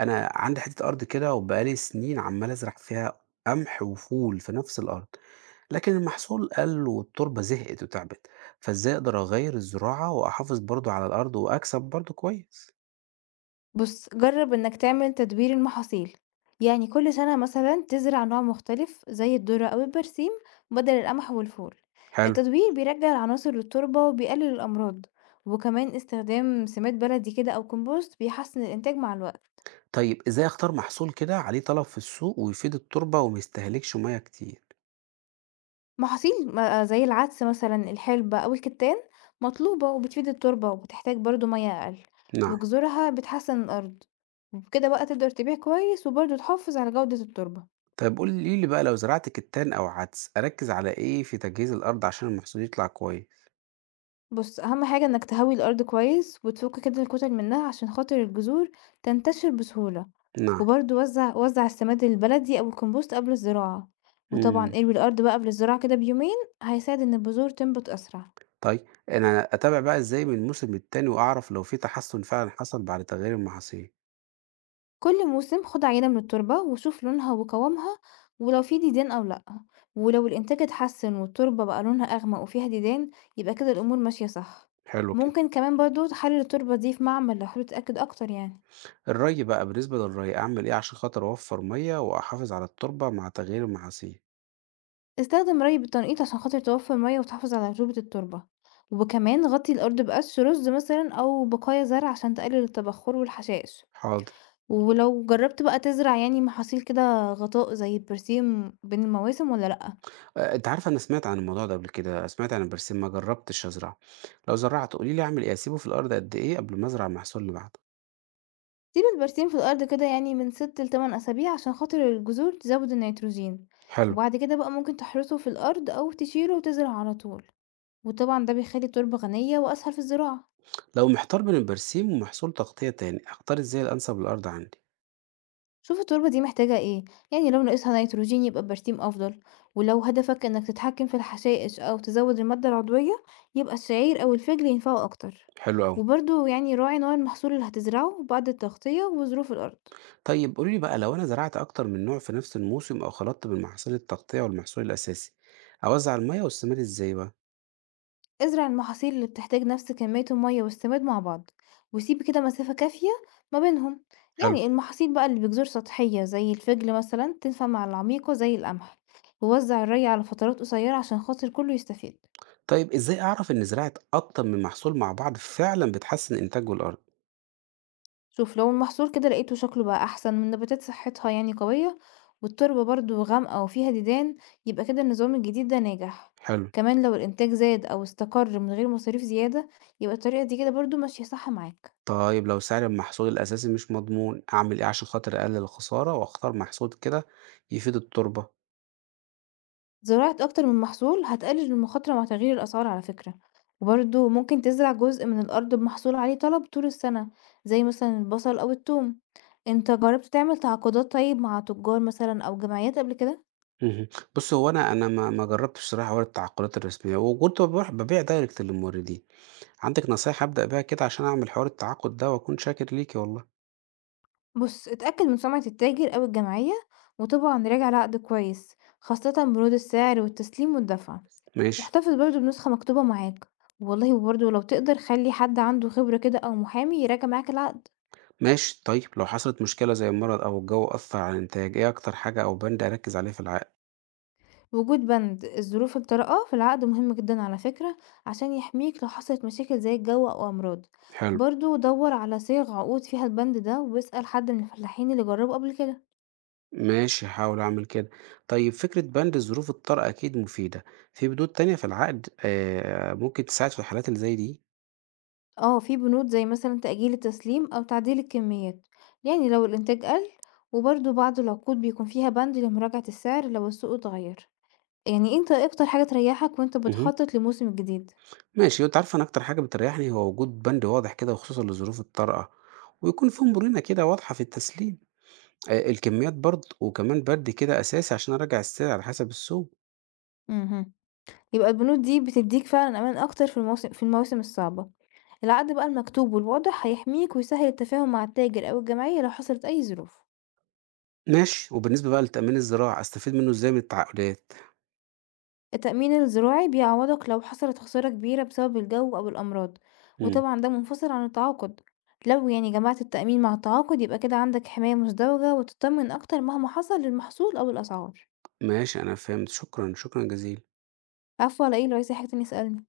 أنا عندي حتّة أرض كده وبقى لي سنين عمّال أزرع فيها قمح وفول في نفس الأرض، لكن المحصول قَل والتربة زهقت وتعبت، فإزاي أقدر أغيّر الزراعة وأحافظ برضه على الأرض وأكسب برضه كويس؟ بُص، جرّب إنك تعمل تدوير المحاصيل، يعني كل سنة مثلًا تزرع نوع مختلف زي الذرة أو البرسيم بدل القمح والفول. حلو. التدوير بيرجّع العناصر للتربة وبيقلل الأمراض، وكمان استخدام سماد بلدي كده أو compost بيحسّن الإنتاج مع الوقت. طيب إزاي أختار محصول كده عليه طلب في السوق ويفيد التربة وما يستهلكش مَيّة كتير؟ محاصيل م آه زي العدس مثلًا، الحلبة أو الكتان مطلوبة وبتفيد التربة وبتحتاج برضه مَيّة أقل، نعم. وجذورها بتحسّن الأرض، وبكده بقى تقدر تبيع كويس وبرضه تحافظ على جودة التربة. طيب قولي لي بقى لو زرعت كتان أو عدس أركّز على إيه في تجهيز الأرض عشان المحصول يطلع كويس؟ بُص، أهم حاجة إنك تهوي الأرض كويس وتفُك كده الكُتَل منها عشان خاطر الجذور تنتشر بسهولة، نعم. وبرضه وزّع السماد البلدي أو الكومبوست قبل الزراعة، وطبعًا إمم. اروي الأرض بقى قبل الزراعة كده بيومين، هيساعد إن البذور تنبت أسرع. طيب أنا أتابع بقى إزاي من الموسم للتاني وأعرف لو في تحسن فعلًا حصل بعد تغيير المحاصيل؟ كل موسم خُد عينة من التربة وشوف لونها وقوامها ولو في ديدان أو لأ، ولو الإنتاج اتحسن والتربة بقى لونها أغمق وفيها ديدان يبقى كده الأمور ماشية صح. حلو كده. ممكن كمان برضه تحلل التربة دي في معمل لو حابب تتأكد أكتر يعني. الري بقى، بالنسبة للري أعمل إيه عشان خاطر أوفّر مَيّة وأحافظ على التربة مع تغيير المحاصيل؟ استخدم ري بالتنقيط عشان خاطر توفر مية وتحافظ على رطوبة التربة، وكمان غطي الأرض بقش رز مثلا أو بقايا زرع عشان تقلل التبخر والحشائش. حاضر. ولو جربت بقى تزرع يعني محاصيل كده غطاء زي البرسيم بين المواسم ولا لأ. أنتِ عارفة أنا سمعت عن الموضوع ده قبل كده، سمعت عن البرسيم ما جرّبتش أزرعه. لو زرعته قولي لي أعمل إيه، أسيبه في الأرض قد إيه قبل ما أزرع المحصول اللي بعده؟ سيب البرسيم في الأرض كده يعني من 6 لـ8 أسابيع عشان خاطر الجذور تزود النيتروجين، حلو. وبعد كده بقى ممكن تحرسه في الأرض أو تشيله وتزرع على طول. وطبعا ده بيخلي التربة غنية وأسهل في الزراعة. لو محتار بين البرسيم ومحصول تغطية تاني، أختار إزاي الأنسب للأرض عندي؟ شوف التربة دي محتاجة ايه، يعني لو ناقصها نيتروجين يبقى البرسيم أفضل، ولو هدفك انك تتحكم في الحشائش أو تزود المادة العضوية يبقى الشعير أو الفجل ينفعوا أكتر. حلو أوي. وبرضه يعني راعي نوع المحصول اللي هتزرعه بعد التغطية وظروف الأرض. طيب قولي لي بقى لو أنا زرعت أكتر من نوع في نفس الموسم أو خلطت بين محاصيل التغطية والمحصول الأساسي أوزع المية والسماد إزاي بقى؟ ازرع المحاصيل اللي بتحتاج نفس كمية المية والسماد مع بعض، وسيب كده مسافة كافية ما بينهم. حلو. يعني المحاصيل بقى اللي بجذور سطحية زي الفجل مثلا تنفع مع العميقة زي القمح، ووزع الري على فترات قصيرة عشان خاطر كله يستفيد. طيب إزاي أعرف إن زراعة أكتر من محصول مع بعض فعلا بتحسن إنتاج الأرض؟ شوف لو المحصول كده لقيته شكله بقى أحسن والنباتات صحتها يعني قوية، والتربة برضو غامقة وفيها ديدان، يبقى كده النظام الجديد ده ناجح. حلو. كمان لو الإنتاج زاد أو استقر من غير مصاريف زيادة يبقى الطريقة دي كده برضو ماشية صح معاك. طيب لو سعر المحصول الأساسي مش مضمون أعمل إيه عشان خاطر أقلل الخسارة وأختار محصول كده يفيد التربة؟ زراعة أكتر من محصول هتقلل المخاطرة مع تغيير الأسعار على فكرة، وبرضو ممكن تزرع جزء من الأرض بمحصول عليه طلب طول السنة زي مثلا البصل أو الثوم. انت جربت تعمل تعاقدات طيب مع تجار مثلا أو جمعيات قبل كده؟ مهم. بص، هو أنا ما جربتش صراحة ولا التعاقدات الرسمية، وكنت بروح ببيع دايركت للموردين. عندك نصايح أبدأ بيها كده عشان أعمل حوار التعاقد ده؟ وأكون شاكر ليكي والله. بُص، اتأكد من سمعة التاجر أو الجمعية، وطبعًا راجع العقد كويس، خاصةً بنود السعر والتسليم والدفع، ماشي. واحتفظ برضه بنسخة مكتوبة معاك، والله وبرضه لو تقدر خلّي حد عنده خبرة كده أو محامي يراجع معاك العقد. ماشي، طيب لو حصلت مشكلة زي المرض أو الجو أثر على الإنتاج إيه أكتر حاجة أو بند أركز عليه في العقد؟ وجود بند الظروف الطارئة في العقد مهم جدًا على فكرة، عشان يحميك لو حصلت مشاكل زي الجو أو أمراض، حلو. برضه دَوّر على صيغ عقود فيها البند ده، واسأل حد من الفلاحين اللي جربوا قبل كده. ماشي، هحاول أعمل كده. طيب فكرة بند ظروف الطارئة أكيد مفيدة، في بنود تانية في العقد آه ممكن تساعد في الحالات اللي زي دي؟ آه، في بنود زي مثلًا تأجيل التسليم أو تعديل الكميات، يعني لو الإنتاج قل، وبرضه بعض العقود بيكون فيها بند لمراجعة السعر لو السوق اتغير. يعني أنت إيه أكتر حاجة تريحك وأنت مهم. بتخطط للموسم الجديد؟ ماشي، وأنت عارف أنا أكتر حاجة بتريحني هو وجود بند واضح كده وخصوصا لظروف الطارئة، ويكون في مرونة كده واضحة في التسليم، آه الكميات برضه، وكمان بند كده أساسي عشان أراجع السعر على حسب السوق. اهم. يبقى البنود دي بتديك فعلًا أمان أكتر في في المواسم الصعبة، العقد بقى المكتوب والواضح هيحميك ويسهل التفاهم مع التاجر أو الجمعية لو حصلت أي ظروف. ماشي، وبالنسبة بقى للتأمين الزراعي أستفيد منه إزاي من التعاقدات؟ التأمين الزراعي بيعوضك لو حصلت خسارة كبيرة بسبب الجو أو الأمراض، مم. وطبعا ده منفصل عن التعاقد. لو يعني جمعت التأمين مع التعاقد يبقى كده عندك حماية مزدوجة وتطمن أكتر مهما حصل للمحصول أو الأسعار. ماشي، أنا فهمت، شكرًا، شكرًا جزيلًا. عفوا، على ايه، لو عايزة حاجة تانية اسألني.